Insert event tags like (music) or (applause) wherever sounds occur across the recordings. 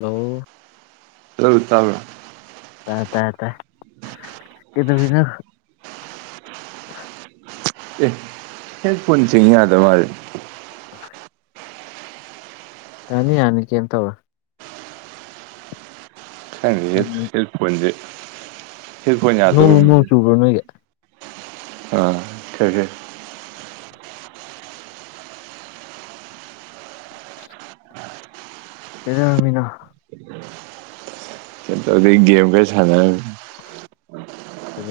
Hello ꯇꯕꯔꫭ ꯇꯥꯏ ꯇꯥꯏ ꯇꯥꯏ ꯀꯩꯗꯧꯔꯤꯅꯣ ꯑꯦ ꯍꯦꯐꫭꯟ ꯆꯤꯡ ꯌꯥꯗꯕ ꯃꯥꯜꯂꯦ ꯌꯥꯅꯤ ꯌꯅꯤ ꯀꯔꯤꯝ ꯇꯧꯔꯣꯏ ꯈꯪꯗꯦ ꯍꯦꯐꫭꯟꯁꯦ ꯅꫭꯡ ꯅꫭꯡ ꯆꯨꯕꯣ ꯅꫭꯏꯒꯤ ꯑꯥ ꯈꯔꯥ ꯀꯩꯗꯧꯔꯝꯃꯤꯅꯣ ꯑꯗꯨ ꯒꯦꯝꯒ ꯁꯥꯟꯔꯝꯅꯤ ꯑꯗꯨ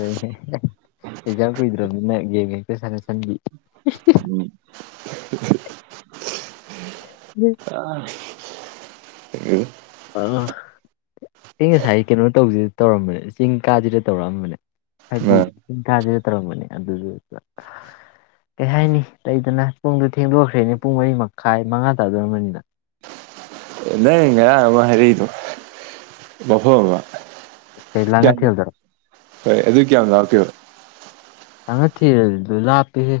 ꯑꯦꯛꯖꯥꯝ ꯀꯨꯏꯗ꯭ꯔꯕꯅꯤꯅ ꯒꯦꯝ ꯍꯦꯛꯇ ꯁꯥꯟꯅꯁꯟꯕꯤ ꯑ ꯑꯩ ꯉꯁꯥꯏ ꯀꯩꯅꯣ ꯇꯧꯁꯤ ꯇꯧꯔꯝꯕꯅꯦ ꯆꯤꯡ ꯀꯥꯁꯤꯗ ꯇꯧꯔꯛꯑꯝꯕꯅꯦ ꯍꯥꯏꯕꯗꯤ ꯑꯥ ꯆꯤꯡ ꯀꯥꯁꯤꯗ ꯇꯧꯔꯝꯕꯅꯦ ꯑꯗꯨꯗꯨ ꯀꯩ ꯍꯥꯏꯅꯤ ꯂꯩꯗꯅ ꯄꯨꯡꯗꯣ ꯊꯦꯡꯗꯣꯛꯈ꯭ꯔꯦꯅꯦ ꯄꯨꯡ ꯃꯔꯤ ꯃꯈꯥꯏ ꯃꯉꯥ ꯇꯥꯗꯣꯔꯝꯕꯅꯤꯗ ꯅꯪ ꯉꯔꯥꯡ ꯑꯃ ꯍꯥꯏꯔꯛ ꯏꯗꯨ ꯃꯐꯝ ꯑꯃ ꯀꯩ ꯀꯌꯥꯝ ꯂꯥꯡꯉꯊꯦꯜꯗꯔꯣ ꯍꫭꯏ ꯑꯗꯨ ꯀꯌꯥꯝ ꯂꯥꯞꯀꯦꯕ ꯂꯟꯉꯊꯦꯜ ꯑꯗꯨꯗꯤ ꯂꯥꯞꯄꯦ ꯍꯦ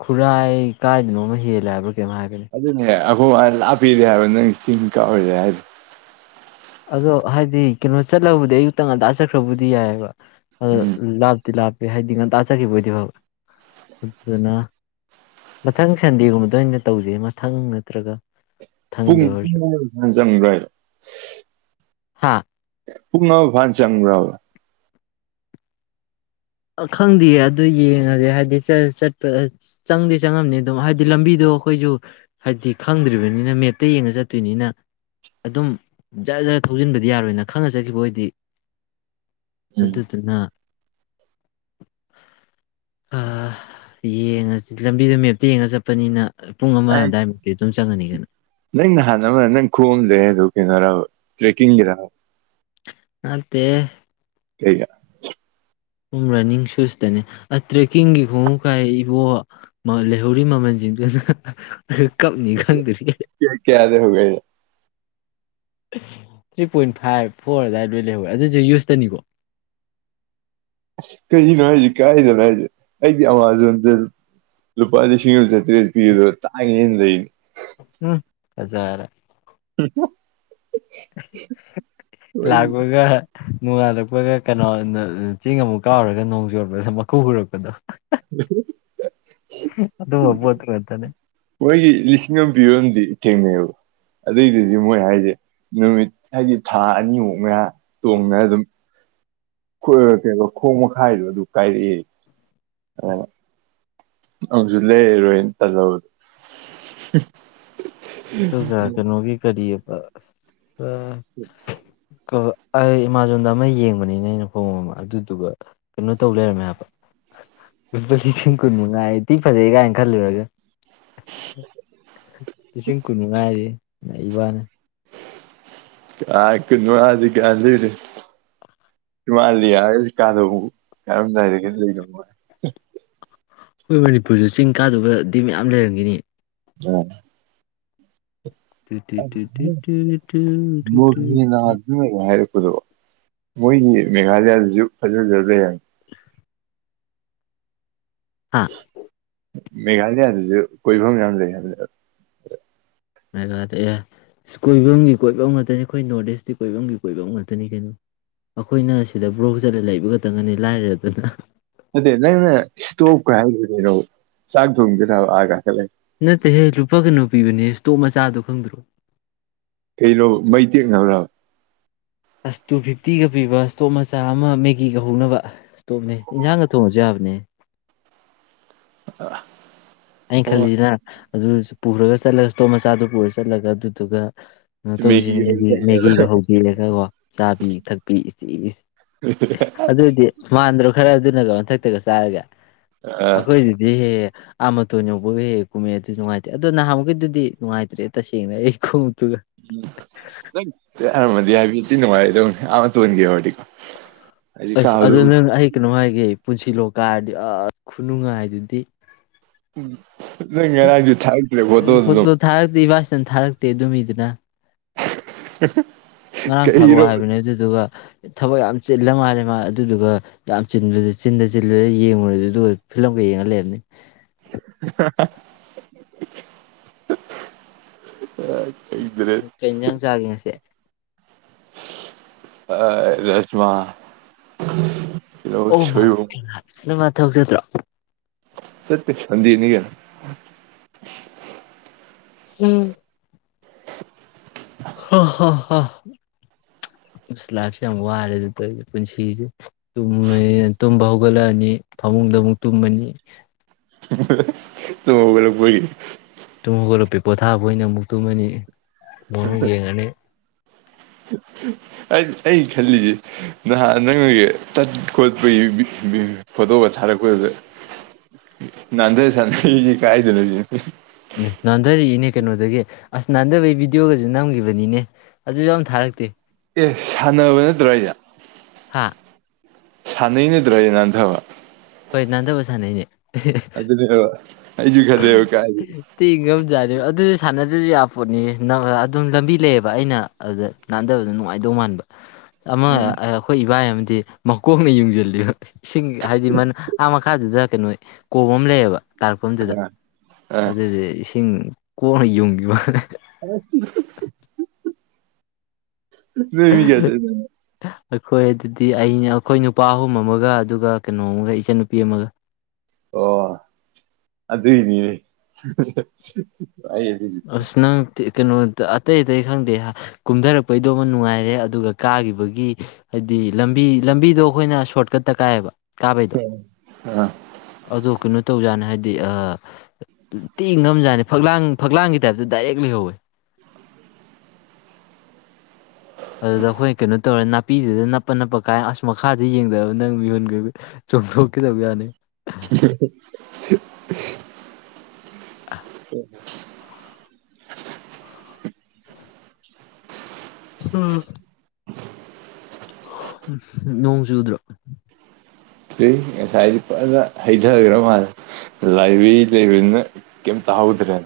ꯈꯨꯔꯥꯏ ꯀꯥꯏꯗꯅꯣ ꯑꯃ ꯍꯦꯜꯂꯦ ꯍꯥꯏꯕ ꯀꯩꯅꫭꯃ ꯍꯥꯏꯕꯅꯦ ꯑꯈꯣ ꯃꯥ ꯂꯥꯞꯄꯦ ꯗꯤ ꯍꯥꯏꯕ ꯅꯪ ꯆꯤꯡ ꯀꯥꯔꯨꯁꯦ ꯍꯥꯏꯗꫭ ꯑꯗꯣ ꯍꯥꯏꯗꯤ ꯀꯩꯅꯣ ꯆꯠꯂꯕꯨꯗꯤ ꯑꯌꯨꯛꯇꯪ ꯉꯟꯇꯥ ꯆꯠꯈ꯭ꯔꯕꯕꯨꯗꯤ ꯌꯥꯏꯑꯕ ꯑꯗꯨꯗ ꯎꯝ ꯂ ꯇꯤꯂꯥꯞꯄꯦ ꯍꯥꯏꯗꯤ ꯉꯟꯇꯥꯆꯈꯤꯕ ꯑꯣꯏꯗꯤꯣꯏ ꯐꯕ ꯑꯗꯨꯅ ꯃꯊꯪ ꯁꯟꯗꯦꯒꯨꯝꯕꯗ ꯑꯣꯏꯅ ꯇꯧꯖꯩ ꯃꯊꯪ ꯅꯠꯇ꯭ꯔꯒ ꯄꯨꯡ ꯃꯊꯪꯗ ꯑꯣꯏꯔꯁꯨ ꯄꯨꯡꯅ ꯆꯪ꯭ꯔꯥꯏ ꯍꯥꯥ ꯄꯨꯛꯅ ꯐꯥꯟ ꯆꯪ꯭ꯔꯕ ꯈꯪꯗꯦꯌꯦ ꯑꯗꯨ ꯌꯦꯡꯉꯁꯦ ꯍꯥꯏꯗꯤ ꯆꯠꯄ ꯆꯪꯗꯦ ꯆꯪꯉꯝꯅꯤ ꯑꯗꯨꯝ ꯍꯥꯏꯕꯗꯤ ꯂꯝꯕꯤꯗꯣ ꯑꯩꯈꯣꯏꯁꯨ ꯍꯥꯏꯗꯤ ꯈꯪꯗ꯭ꯔꯤꯕꯅꯤꯅ ꯃꯦꯞꯇ ꯌꯦꯡꯉ ꯆꯠꯇꯣꯏꯅꯤꯅ ꯑꯗꯨꯝ ꯖꯔ ꯖꯔ ꯊꯧꯖꯤꯟꯕꯗꯤ ꯌꯥꯔꯣꯏꯅ ꯈꯪꯉ ꯆꯠꯈꯤꯕ ꯑꯣꯏꯗꯤ ꯎꯝ ꯑꯗꯨꯠꯇ ꯑꯗꯨꯅ ꯌꯦꯡꯉꯁꯤ ꯂꯝꯕꯤꯗꯣ ꯃꯦꯞꯇ ꯌꯦꯡꯉ ꯆꯠꯄꯅꯤꯅ ꯄꯨꯡ ꯑꯃ ꯑꯩ ꯍꯥꯏꯗꯥꯏ ꯁꯨꯝ ꯆꯪꯉꯅꯤꯗꯅ ꯅꯪ ꯅꯍꯥꯟꯅ ꯑꯃ ꯅꯪ ꯈꯣꯝꯗꯦ ꯑꯗꯨ ꯀꯩꯅꯣꯔ ꯇ꯭ꯔꯦꯛꯀꯤꯡꯒꯤꯔ ꯅꯥꯠꯇꯦ ꯀꯩꯗ ꯁꯨꯝ ꯔꯟꯅꯤꯡ ꯁꯨꯁꯇꯅꯦ ꯑ ꯇ꯭ꯔꯦꯛꯀꯤꯡꯒꯤ ꯈꯣꯡꯎꯨ ꯀꯥꯏ ꯏꯕꯣ ꯂꯩꯍꯧꯔꯤ ꯃꯃꯜꯁꯤꯡꯗꯨꯅ ꯀꯞꯅꯤ ꯈꯪꯗꯔꯤ ꯍꯧꯒ ꯊ꯭ꯔꯤ ꯄꯣꯏꯟ ꯐꯥꯏꯚ ꯐꯣꯔ ꯑꯗꯨꯋꯥꯏꯗ ꯂꯣꯏ ꯂꯩꯍꯧꯋꯦ ꯑꯗꯨꯁꯨ ꯌꯨꯁꯇꯅꯤꯀꯣ ꯀꯔꯤꯒꯤꯅꯣ ꯍꯥꯏꯁꯤ ꯀꯥꯏꯗꯅꯣ ꯍꯥꯏꯁꯤ ꯑꯩꯗꯤ ꯑꯥꯃꯥꯖꯣꯟꯗ ꯂꯨꯄꯥ ꯂꯤꯁꯤꯡ ꯑꯃ ꯆꯥꯇ꯭ꯔꯦꯠ ꯄꯤꯕꯗꯣ ꯇꯥꯡꯉꯦꯅ ꯂꯩꯅꯤ ꯎꯝ ꯍꯖꯔꯦ ꯎꯝ ꯂꯥꯛꯄꯒ ꯅꯣꯡꯉꯥꯜꯂꯛꯄꯒ ꯀꯩꯅꯣ ꯆꯦꯡ ꯑꯃꯨꯛ ꯀꯥꯎꯔꯒ ꯅꯣꯡ ꯆꯣꯄꯗ ꯃꯈꯨ ꯍꯔꯛꯄꯗꯣ ꯑꯗꯨꯝ (inaudible) ꯃꯣꯏꯒꯤ ꯂꯤꯁꯤꯡ ꯑꯃ ꯄꯤꯔꯣꯝꯗꯤ ꯊꯦꯡꯅꯩꯑꯕ ꯑꯗꯨꯏꯗꯨꯗꯤ ꯃꯣꯏ ꯍꯥꯏꯁꯦ ꯅꯨꯃꯤꯠ ꯍꯥꯏꯗꯤ ꯊꯥ ꯑꯅꯤꯃꯨꯛ ꯃ ꯇꯣꯡꯅ ꯑꯗꯨꯝ (unintelligible) ꯈꯣꯡ ꯃꯈꯥꯏꯗꯣ ꯑꯗꯨ ꯀꯥꯏꯔꯛꯑꯦ ꯑ ꯑꯃꯨꯀꯁꯨ ꯂꯩꯔꯔꯣꯏꯅꯥ ꯇꯜ ꯂꯥꯕꯥ ꯇ ꯀꯌꯥ ꯀꯅꯣꯒꯤ ꯀꯔꯤꯌꯦ ꯑ ꯎꯝ ꯑꯩ ꯑꯦꯃꯥꯖꯣꯟꯗ ꯑꯃ ꯌꯦꯡꯕꯅꯤꯅ ꯑꯩꯅ ꯐꯣꯡ ꯑꯃ ꯑꯗꯨꯗꯨꯒ ꯀꯩꯅꯣ ꯇꯧ ꯂꯩꯔꯝꯃꯦ ꯍꯥꯏꯕ ꯂꯨꯄꯥ ꯂꯤꯁꯤꯡ ꯀꯨꯟꯃꯉꯥꯏꯗꯤ ꯊꯤ ꯐꯖꯩ ꯀꯥꯏꯅ ꯈꯜꯂꯨꯔꯒꯦ ꯂꯤꯁꯤꯡ ꯀꯨꯟꯃꯉꯥ ꯌꯦ ꯅꯩꯏꯕꯧꯅꯦ ꯀꯀ ꯃꯥꯗꯤ ꯀꯌꯥ ꯂꯩꯔꯦ ꯁ ꯃꯥꯜꯂꯤ ꯍꯥꯏꯔꯁꯨ (unintelligible) ꯀꯥꯗꯧ ꯀꯥꯔꯝꯗꯥꯏꯗ ꯀ ꯂꯩꯔꯝꯃ ꯑꯩꯈꯣꯏ ꯃꯅꯤꯄꯨꯔꯁꯨ ꯆꯤꯡ ꯀꯥꯗꯕꯗꯤ ꯃꯌꯥꯝ ꯂꯩꯔꯝꯈꯤꯅꯤ ꯎꯝ ꯇ ꯇ ꯇ ꯇ ꯇ ꯇ ꯑꯗꯨ ꯃꯣꯏ ꯃꯦꯒꯥꯂꯥꯌꯥ ꯗꯁꯨ ꯐꯖ ꯐꯖꯕ ꯂꯩ ꯍꯥꯌꯕꯅꯤ ꯍꯥꯥ ꯃꯦꯘꯥꯂꯌꯥꯗꯁꯨ ꯀꯣꯏꯐꯝ ꯌꯥꯝ ꯂꯩ ꯍꯥꯏꯕꯅꯦ ꯃꯦꯒꯥꯗ ꯑꯦ ꯀꯣꯏꯐꯝꯒꯤ ꯀꯣꯏꯐꯝ ꯉꯥꯛꯇꯅꯤ ꯑꯩꯈꯣꯏ ꯅꯣꯔꯠ ꯏꯁꯇꯤ ꯀꯣꯏꯐꯝꯒꯤ ꯀꯣꯏꯐꯝ ꯉꯥꯛꯇꯅꯤ ꯀꯩꯅꯣ ꯑꯩꯈꯣꯏꯅ ꯁꯤꯗ ꯕ꯭ꯔꯣꯛ ꯆꯠꯂ ꯂꯩꯕ ꯈꯛꯇꯪꯒꯅꯤ ꯂꯥꯏꯔꯦ ꯑꯗꯨꯅ ꯑꯗꯨꯗ ꯅꯪꯅ ꯏꯁꯇꯣꯞꯀ ꯍꯥꯏꯗ ꯀꯩꯅꯣ ꯆꯥꯛ ꯊꯣꯡꯒꯗꯕ ꯑꯥꯒ ꯈꯠ ꯂꯩ ꯅꯠꯇꯦꯍꯦ ꯂꯨꯄꯥ ꯀꯩꯅꯣ ꯄꯤꯕꯅꯦ ꯏꯁꯇꯣꯞ ꯃꯆꯥꯗꯣ ꯈꯪꯗ꯭ꯔꯣ ꯀꯩ ꯂꯣ ꯃꯩ ꯇꯦꯛꯅꯕꯔꯥ ꯑꯁ ꯇꯨ ꯐꯤꯐꯇꯤꯒ ꯄꯤꯕ ꯏꯁꯇꯣꯞ ꯃꯆꯥ ꯑꯃ ꯃꯦꯒꯤꯒ ꯍꯧꯅꯕ ꯏꯁꯇꯣꯞꯅꯦ ꯏꯟꯁꯥꯡꯒ ꯊꯣꯡꯉꯁꯨ ꯌꯥꯕꯅꯦ ꯑ ꯑꯩ ꯈꯂꯁꯤꯗ ꯑꯗꯨꯁꯨ ꯄꯨꯔꯒ ꯆꯠꯂꯒ ꯏꯁꯇꯣꯝ ꯃꯆꯥꯗꯨ ꯄꯨꯔꯒ ꯆꯠꯂꯒ ꯑꯗꯨꯗꯨꯒ ꯀꯩꯅꯣ ꯃꯦꯒꯤ ꯇꯧꯁꯤꯅꯦ ꯑꯣꯏꯔꯗꯤ ꯃꯦꯒꯤꯒ ꯍꯧꯕꯤꯔꯒꯀꯣ ꯆꯥꯕꯤ ꯊꯛꯄꯤ ꯏꯆꯦ ꯑꯗꯨꯑꯣꯏꯗꯤ ꯃꯥꯟꯗ꯭ꯔꯣ ꯈꯔ ꯑꯗꯨ ꯆꯒ ꯃꯟꯊꯛꯇꯒ ꯆꯥꯔꯒꯦ ꯑꯥ ꯑꯈꯣꯏꯗꯗꯤꯗꯤꯦ ꯑꯥ ꯃꯇꯣꯟ ꯌꯧꯕꯒ ꯍꯦꯛ ꯀꯨꯝꯃꯦ ꯑꯗꯨ ꯅꯨꯡꯉꯥꯏꯇꯦ ꯑꯗꯣ ꯅꯍꯥꯟꯃꯨꯛꯩꯗꯨꯗꯤ ꯅꯨꯡꯉꯥꯏꯇ꯭ꯔꯦ ꯇꯁꯦꯡꯅ ꯑꯩ ꯇꯔ ꯃꯗꯤ ꯍꯥꯏꯇ ꯅꯅꯨꯡ ꯃꯥꯥꯏ (unintelligible) ꯑꯥ ꯃꯇꯣꯟ ꯌꯧꯔꯗꯤ ꯑꯁ ꯑꯗꯨ ꯅꯪ ꯑꯩ ꯀꯩꯅꯣ ꯍꯥꯏꯒꯦ ꯄꯨꯟꯁꯤꯂꯣ ꯀꯥꯔꯗꯤ ꯑꯁ ꯈꯨꯅꯨꯡꯉꯥꯏ ꯍꯥꯏꯗꯨꯗꯤ ꯅ ꯉꯔꯁꯨ ꯊꯔꯛꯇꯔ꯭ꯦ ꯐꯣꯇꯣꯗꯨ ꯐꯆꯟ ꯊꯥꯔꯛꯇꯦ ꯑꯗꯨ ꯃꯤꯗꯨꯅ (unintelligible) ꯉꯔꯥꯡ ꯊꯥꯔꯛꯑꯣ ꯀꯩꯅꯣ ꯍꯥꯏꯕꯅꯦ ꯑꯗꯨꯗꯨꯒ ꯊꯕꯛ ꯌꯥꯝ ꯆꯤꯜꯂ ꯃꯥꯜꯂꯦ ꯃꯥ ꯑꯗꯨꯗꯨꯒ ꯌꯥꯝ ꯆꯤꯟ ꯆꯤꯟꯗ ꯆꯤꯜꯂꯒ ꯌꯦꯡꯉꯨꯔꯦꯗꯨ ꯐꯤꯂꯝꯒ ꯌꯦꯡꯍꯜ ꯂꯩꯕꯅꯤ ꯑ ꯀꯩ ꯏꯟꯖꯥꯡ ꯆꯥꯒꯦ ꯉꯁꯦ ꯑ ꯔꯖꯃꯥ ꯑꯣ ꯃꯥꯔ ꯊꯧꯖꯗ꯭ꯔꯣ ꯁ ꯄ ꯁꯨꯟꯗꯦ ꯀꯩ ꯎꯝ ꯍ ꯍ ꯑ ꯂꯥꯏꯐꯁꯦ ꯌꯥꯝ ꯋꯥꯔꯦ ꯑꯗꯨ ꯇꯧꯁꯦ ꯄꯨꯟꯁꯤꯁꯦ ꯇꯨꯝꯕ ꯍꯧꯒꯠꯂꯛꯑꯅꯤ ꯐꯃꯨꯡꯗ ꯑꯃꯨꯛ ꯇꯨꯝꯃꯅꯤ ꯅꯒꯂꯄ (unintelligible) ꯇꯨꯝꯃꯒꯠꯂꯣꯄ ꯄꯣꯊꯥꯕ ꯑꯣꯏꯅ ꯑꯃꯨꯛ ꯇꯨꯝꯃꯅꯤ ꯃꯃꯤ ꯌꯦꯒꯅꯤ ꯑꯩ ꯈꯜꯂꯤꯁꯦ ꯅꯍꯥꯟ ꯅꯪꯒꯤ ꯆꯠ ꯈꯣꯠꯄꯒꯤ ꯐꯣꯇꯣꯒ ꯊꯥꯔꯛꯄꯗ ꯅꯥꯟꯊ ꯁꯥꯟꯊꯔꯤꯁꯤ ꯀꯥꯏꯗꯅꯣꯁꯤ ꯎ ꯅꯥꯟꯊꯔꯛꯏꯅꯦ ꯀꯩꯅꯣꯗꯒꯤ ꯑꯁ ꯅꯥꯟꯊꯕꯒꯤ ꯚꯤꯗꯤꯑꯣꯒꯁꯨ ꯅꯝꯈꯤꯕꯅꯤꯅꯦ ꯑꯗꯨ ꯌꯥꯝ ꯊꯥꯔꯛꯇꯦ ꯑꯦ ꯁꯥꯟꯅꯕ ꯅꯠꯇ꯭ꯔꯣ ꯑꯩꯁ ꯍꯥꯥ ꯁꯥꯟꯅꯩꯅꯗ꯭ꯔꯌꯦ ꯅꯥꯟꯊꯕ ꯍꯣꯏ ꯅꯥꯟꯊꯕ ꯁꯥꯟꯅꯩꯅꯦ ꯑꯗꯨꯅꯦꯕ ꯑꯩꯁꯨ ꯈꯜꯂꯦꯕ ꯀꯥꯏꯗꯤ ꯇꯤꯡꯉꯖꯥꯅꯦ ꯑꯗꯨ ꯁꯥꯟꯅꯗ꯭ꯔꯁꯨ ꯌꯥ ꯄꯣꯠꯅꯤ ꯑꯗꯨꯝ ꯂꯝꯕꯤ ꯂꯩꯌꯦꯕ ꯑꯩꯅ ꯑꯗꯨꯗ ꯅꯥꯟꯗꯕꯗ ꯅꯨꯡꯉꯥꯏꯗꯧ ꯃꯥꯟꯕ ꯑꯃ ꯎꯝ ꯑꯩꯈꯣꯏ ꯏꯕꯥꯏ ꯗꯤ ꯃꯀꯣꯛꯅ ꯌꯡꯁꯤꯜꯂꯤꯕ ꯑꯥ ꯃꯈꯥꯗꯨꯗ ꯀꯩꯅꯣ ꯀꯣꯝ ꯑꯃ ꯂꯩꯌꯦꯕ ꯇꯥꯔꯛꯐꯝꯗꯨꯗ ꯑꯥ ꯑꯥ ꯑꯗꯨꯗꯤ ꯏꯁꯤꯡ ꯀꯣꯛꯅ ꯌꯣꯡꯈꯤꯕ ꯍ (unintelligible) ꯅꯃꯤ ꯀꯦ ꯆ ꯑꯩꯈꯣꯏ ꯑꯗꯨꯗꯤ ꯑꯩꯅ ꯑꯩꯈꯣꯏ ꯅꯨꯄꯥ ꯑꯍꯨꯝ ꯑꯃꯒ ꯑꯗꯨꯒ ꯀꯩꯅꯣ ꯑꯃꯒ ꯏꯆꯟꯅꯨꯄꯤ ꯑꯃꯒ ꯑꯣ ꯑꯗꯨ ꯑꯗꯨꯅꯦ ꯑꯁꯅꯪ ꯀꯩꯅꯣ ꯑꯇꯩ ꯑꯇꯩ ꯈꯪꯗꯦ ꯀꯨꯝꯊꯔꯛꯄꯩꯗꯣꯃ ꯅꯨꯡꯉꯥꯏꯔꯦ ꯑꯗꯨꯒ ꯀꯥꯈꯤꯕꯒꯤ ꯍꯥꯏꯗꯤ ꯂꯝꯕꯤ ꯂꯝꯕꯤꯗꯣ ꯑꯩꯈꯣꯏꯅ ꯁꯣꯔꯠꯀꯠꯇ ꯀꯥꯏꯌꯦꯕ ꯀꯥꯕꯩꯗꯣ ꯑꯥ ꯑꯗꯨ ꯀꯩꯅꯣ ꯇꯧꯖꯥꯠꯅꯦ ꯍꯥꯏꯗꯤ ꯇꯤ ꯉꯝꯖꯥꯅꯤ ꯐꯛꯂꯥꯡ ꯐꯛꯂꯥꯡꯒꯤ ꯇꯥꯏꯞꯇ ꯗꯥꯏꯔꯦꯛꯂꯤꯍꯧꯋꯤ ꯑꯗꯨꯗ ꯑꯩꯈꯣꯏ ꯀꯩꯅꯣ ꯇꯧꯔꯦ ꯅꯥꯄꯤꯗꯨꯗ ꯅꯞꯄ ꯅꯞꯄ ꯀꯥꯏ ꯑꯁ ꯃꯈꯥꯗ ꯌꯦꯡꯗꯕ ꯅꯪ ꯃꯤꯣꯟ ꯆꯣꯡꯊꯣꯛꯀꯗꯕ ꯌꯥꯅꯤ (unintelligible) (unintelligible) ꯍꯥ (unintelligible) ꯅꯣꯡ ꯆꯨꯗ꯭ꯔꯣ ꯊꯨꯏ ꯉꯁꯥꯏ ꯐꯖꯥꯅ ꯍꯩꯊꯔꯒ ꯃꯥꯜꯂꯦ꯫ ꯂꯥꯏꯕ꯭ꯔꯦꯔꯤ ꯂꯩꯕꯅꯤꯅ ꯀꯦꯝ ꯇꯥꯍꯧꯗ꯭ꯔꯦ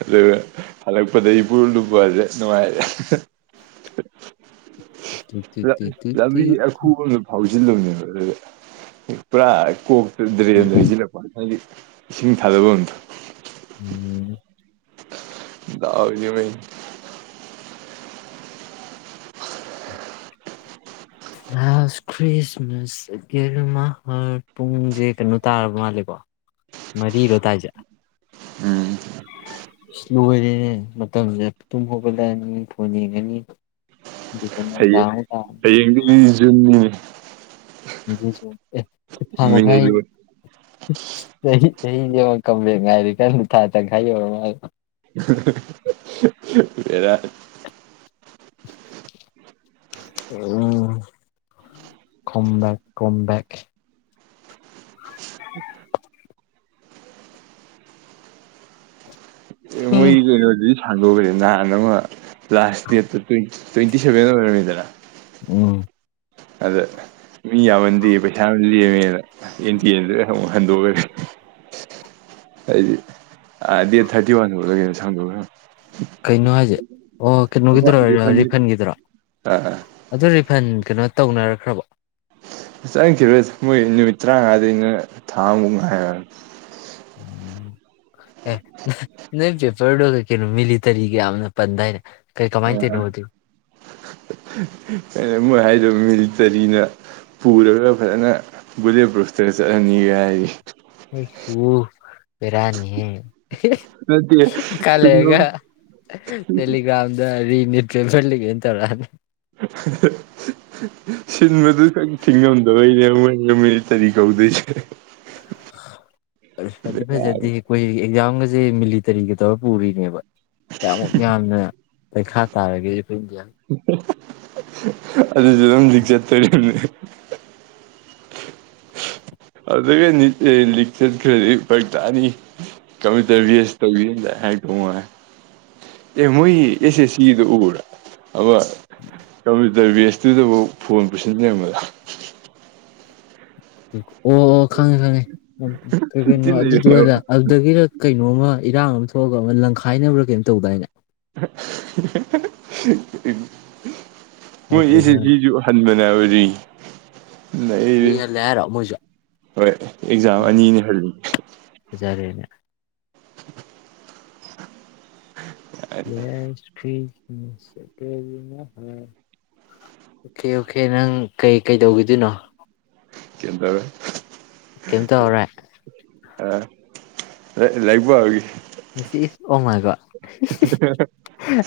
ꯑꯗꯨꯒ ꯍꯜꯂꯛꯄꯗ ꯏꯄꯨꯔ ꯂꯨꯞꯄꯁꯦ ꯅꯨꯡꯉꯥꯏꯔꯦ꯫ ꯇꯤ ꯇꯤ ꯂ ꯇꯤ ꯇꯤ ꯇꯤ ꯂꯝꯕꯤ ꯑꯈꯨꯕ ꯑꯃ ꯐꯥꯎ (unintelligible) ꯄꯨꯔ ꯀꯣꯛ ꯗ꯭ꯔꯦꯟꯗ ꯍꯥꯏꯖꯤꯜꯂꯛꯄ (unintelligible) ꯏꯁꯤꯡ ꯊꯥꯗꯣꯛꯑꯝꯗ ꯎꯝ ꯗꯥꯎꯁ‌ꯦ ꯃꯩꯅꯤ last Christmas I gave you my heart. ꯄꯨꯡꯁꯦ ꯀꯩꯅꯣ ꯇꯥꯔꯕ ꯃꯥꯜꯂꯦꯀꯣ ꯃꯔꯤꯔꯣꯇꯥꯏꯁꯦ꯫ ꯎꯝ ꯏꯁ ꯂꯣꯢꯔꯦꯅꯦ ꯃꯇꯝꯁꯦ꯫ ꯇꯨꯝ ꯍꯧꯒꯠꯂꯛꯑꯅꯤ, ꯐꯣꯟ ꯌꯦꯡꯉꯥꯅꯤ꯫ ꯍꯌꯦꯡ ꯍꯌꯦꯡꯗꯤ ꯅꯦ ꯖꯨꯟꯅꯦ꯫ ꯚꯤꯂꯦꯓ꯭ꯔ ꯑꯦ ꯊꯥ ꯃꯤꯡ ꯃꯈꯥꯏ ꯂꯣꯏ ꯆꯥꯍꯤ ꯆꯥꯍꯤ ꯁꯦ ꯌꯦꯡꯑꯣ (unintelligible) ꯉꯥꯏꯔꯤ ꯀꯟ ꯊꯥ ꯇꯪꯈꯥꯏ ꯌꯧꯔ ꯃꯥꯜꯂꯣ꯫ ꯚꯦꯔꯥꯅꯤ ꯎꯝ ꯗꯝꯕꯦꯛ ꯀꯝꯕꯦꯛ ꯎꯝ ꯃꯣꯏ ꯀꯩꯅꯣꯗꯨꯗꯤ ꯁꯥ ꯑꯂꯨꯒꯥꯅꯦ ꯅꯍꯥꯟ ꯑꯃ ꯂꯥꯁ ꯁꯇꯦꯠꯇ ꯇꯨꯢ ꯇꯣꯏꯟꯇꯤ ꯁꯦꯚꯦꯟ ꯑꯣꯏꯔꯣꯏꯗꯅ ꯉꯝ ꯑꯗ ꯃꯤ ꯌꯥꯝꯃꯟꯗꯦ ꯄꯩꯁꯥ ꯌꯝ ꯂꯦꯝꯃꯦꯅ (unintelligible) ꯍꯪ (unintelligible) ꯍꯟꯗꯣꯏ ꯑꯩ ꯑ ꯗꯦꯠ ꯊ꯭ꯔꯇꯤ ꯋꯥꯟ ꯕꯧꯔꯀꯩꯅꯣ ꯁꯥꯡꯗꯣꯛ ꯈꯔꯝ ꯀꯩꯅꯣ ꯍꯥꯏꯁꯦ꯫ ꯑꯣ ꯑꯃ ꯀꯩꯅꯣꯒꯤꯗꯨꯔꯣ ꯔꯤꯐꯟꯒꯤꯗꯣ ꯔꯤꯐꯟꯒꯤꯗꯔꯣ, ꯑꯥ ꯑꯗꯨ ꯔꯤꯐꯟ ꯀꯩꯅꯣ ꯇꯧꯅꯔ ꯈꯔꯕꯣ ꯆꯪꯈꯤꯔꯗ ꯃꯣꯏ ꯅꯨꯃꯤꯠ ꯇꯔꯥꯉꯥꯗꯩꯅ ꯊꯥ ꯑꯃꯃꯨꯛ ꯉꯥꯏ ꯍꯥꯏ ꯑꯦ ꯅꯣꯏ ꯄꯦꯄꯔꯗꯣ ꯀꯩ ꯀꯩꯅꯣ ꯃꯤꯂꯤꯇꯔꯤꯒ ꯌꯥꯝꯅ ꯄꯟꯗꯥꯏꯅꯦ ꯀꯩ ꯀꯃꯥꯏ ꯇꯩꯅꯣ ꯑꯗꯨ ꯃꯣꯏ ꯍꯥꯏꯗꯣ ꯃꯤꯂꯤꯇꯔꯤꯅ ꯄꯨꯔꯒ ꯐꯖꯥꯅ ꯕꯨꯂꯦꯠ ꯄ꯭ꯔꯨꯐꯇ ꯆꯠꯍꯟꯅꯤ ꯒ ꯍꯥꯏꯔꯤ (unintelligible) ꯚꯦꯔꯥꯅꯤꯍꯦ ꯑꯦ ꯅꯠꯇꯦ ꯍꯤꯛ ꯁꯤꯟꯕ ꯀꯜꯂꯩꯔꯒ ꯇꯦꯂꯤꯒ꯭ꯔꯥꯝꯗ ꯔꯤꯅꯤꯠ ꯆꯦꯟꯁꯜꯂꯤꯒꯦꯅ ꯇꯧꯔꯛꯑꯅꯤ ꯁꯤꯟꯕꯗꯨ ꯈꯪ (unintelligible) ꯉꯝꯗꯕꯩꯏꯅꯦꯕ ꯃꯣꯏꯅ ꯃꯤꯂꯤꯇꯔꯤ ꯀꯧꯗꯣꯏꯁꯦ ꯐꯗꯤ ꯐꯖꯗꯦ ꯑꯩꯈꯣꯏ ꯑꯦꯛꯖꯥꯝꯒ ꯁꯦ ꯃꯤꯂꯤꯇꯔꯤꯒ ꯇꯧꯔ ꯄꯨꯔꯤꯅꯦꯕ ꯀꯌꯥꯃꯨꯛ ꯌꯥꯝꯅ ꯄꯩꯈꯥ ꯇꯥꯔꯒꯦ (unintelligible) ꯑꯗꯨꯁꯨ ꯑꯗꯨꯝ ꯆ ꯇꯔꯅꯤ ꯑꯗꯨ ꯂꯤꯛ ꯆꯠꯈ꯭ꯔꯗꯤ ꯐꯔꯛ ꯇꯅꯤ ꯀꯝꯄꯌꯨꯇꯔ ꯚꯦꯁ ꯇꯧ ꯍꯥꯏꯗꯉ ꯑꯦ ꯃꯣꯏ ꯑꯦꯁꯦ ꯁꯤꯗ ꯎꯔ ꯑꯕ ꯀꯃꯤ ꯗꯔꯚꯦꯁꯇꯨꯗꯕꯨ ꯐꯣꯟ ꯄꯨꯁꯤꯟ ꯌꯥꯕꯗ ꯑꯣ ꯑꯣ ꯈꯪꯉꯦ ꯈꯪꯉꯦ ꯀꯒꯅ ꯊꯤꯅ ꯑꯗꯨ ꯑꯗꯨ ꯑꯣꯏꯂ ꯑꯗꯨꯗꯒ ꯏꯔꯣ ꯀꯩ ꯀꯩꯅꯣꯝꯃ ꯏꯔꯥꯡ ꯑꯃ ꯊꯣꯛꯑꯒ ꯑꯃ ꯂꯪꯈꯥꯏꯅꯕ꯭ꯔꯥ ꯀꯩꯅꯝ ꯇꯧꯗꯥꯏꯅꯦ (unintelligible) ꯃꯣꯏ ꯁꯥꯇ꯭ꯔ ꯈꯔ (unintelligible) ꯕꯔꯤ ꯅꯩꯔꯦ ꯃꯤꯍꯜꯂꯦ ꯍꯥꯏꯔꯣ ꯃꯣꯏꯁꯨ ꯍꯣꯏ ꯑꯦꯛꯖꯥꯝ ꯑꯅꯤꯅꯤ ꯍꯜꯂꯤ ꯐꯖꯔꯦꯅꯦ (unintelligible) ꯎꯝ ꯑꯣꯀꯦ ꯑꯣꯀꯦ ꯅꯪ ꯀꯩ ꯀꯩꯗꯧꯈꯤꯗꯣꯏꯅꯣ (unintelligible) ꯀꯩꯝ ꯇꯧꯔꯔꯣꯏ (unintelligible) ꯁꯤ ꯏꯁ ꯑꯣꯃꯀꯣ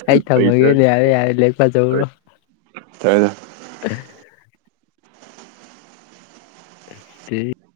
ꯑꯩ ꯐꯥꯒꯤ ꯊꯝꯃꯒꯦ ꯇꯧꯅꯤ ꯌꯥꯔꯦ ꯌꯥꯔꯦ ꯂ ꯐꯖ꯭ꯔꯣ (unintelligible)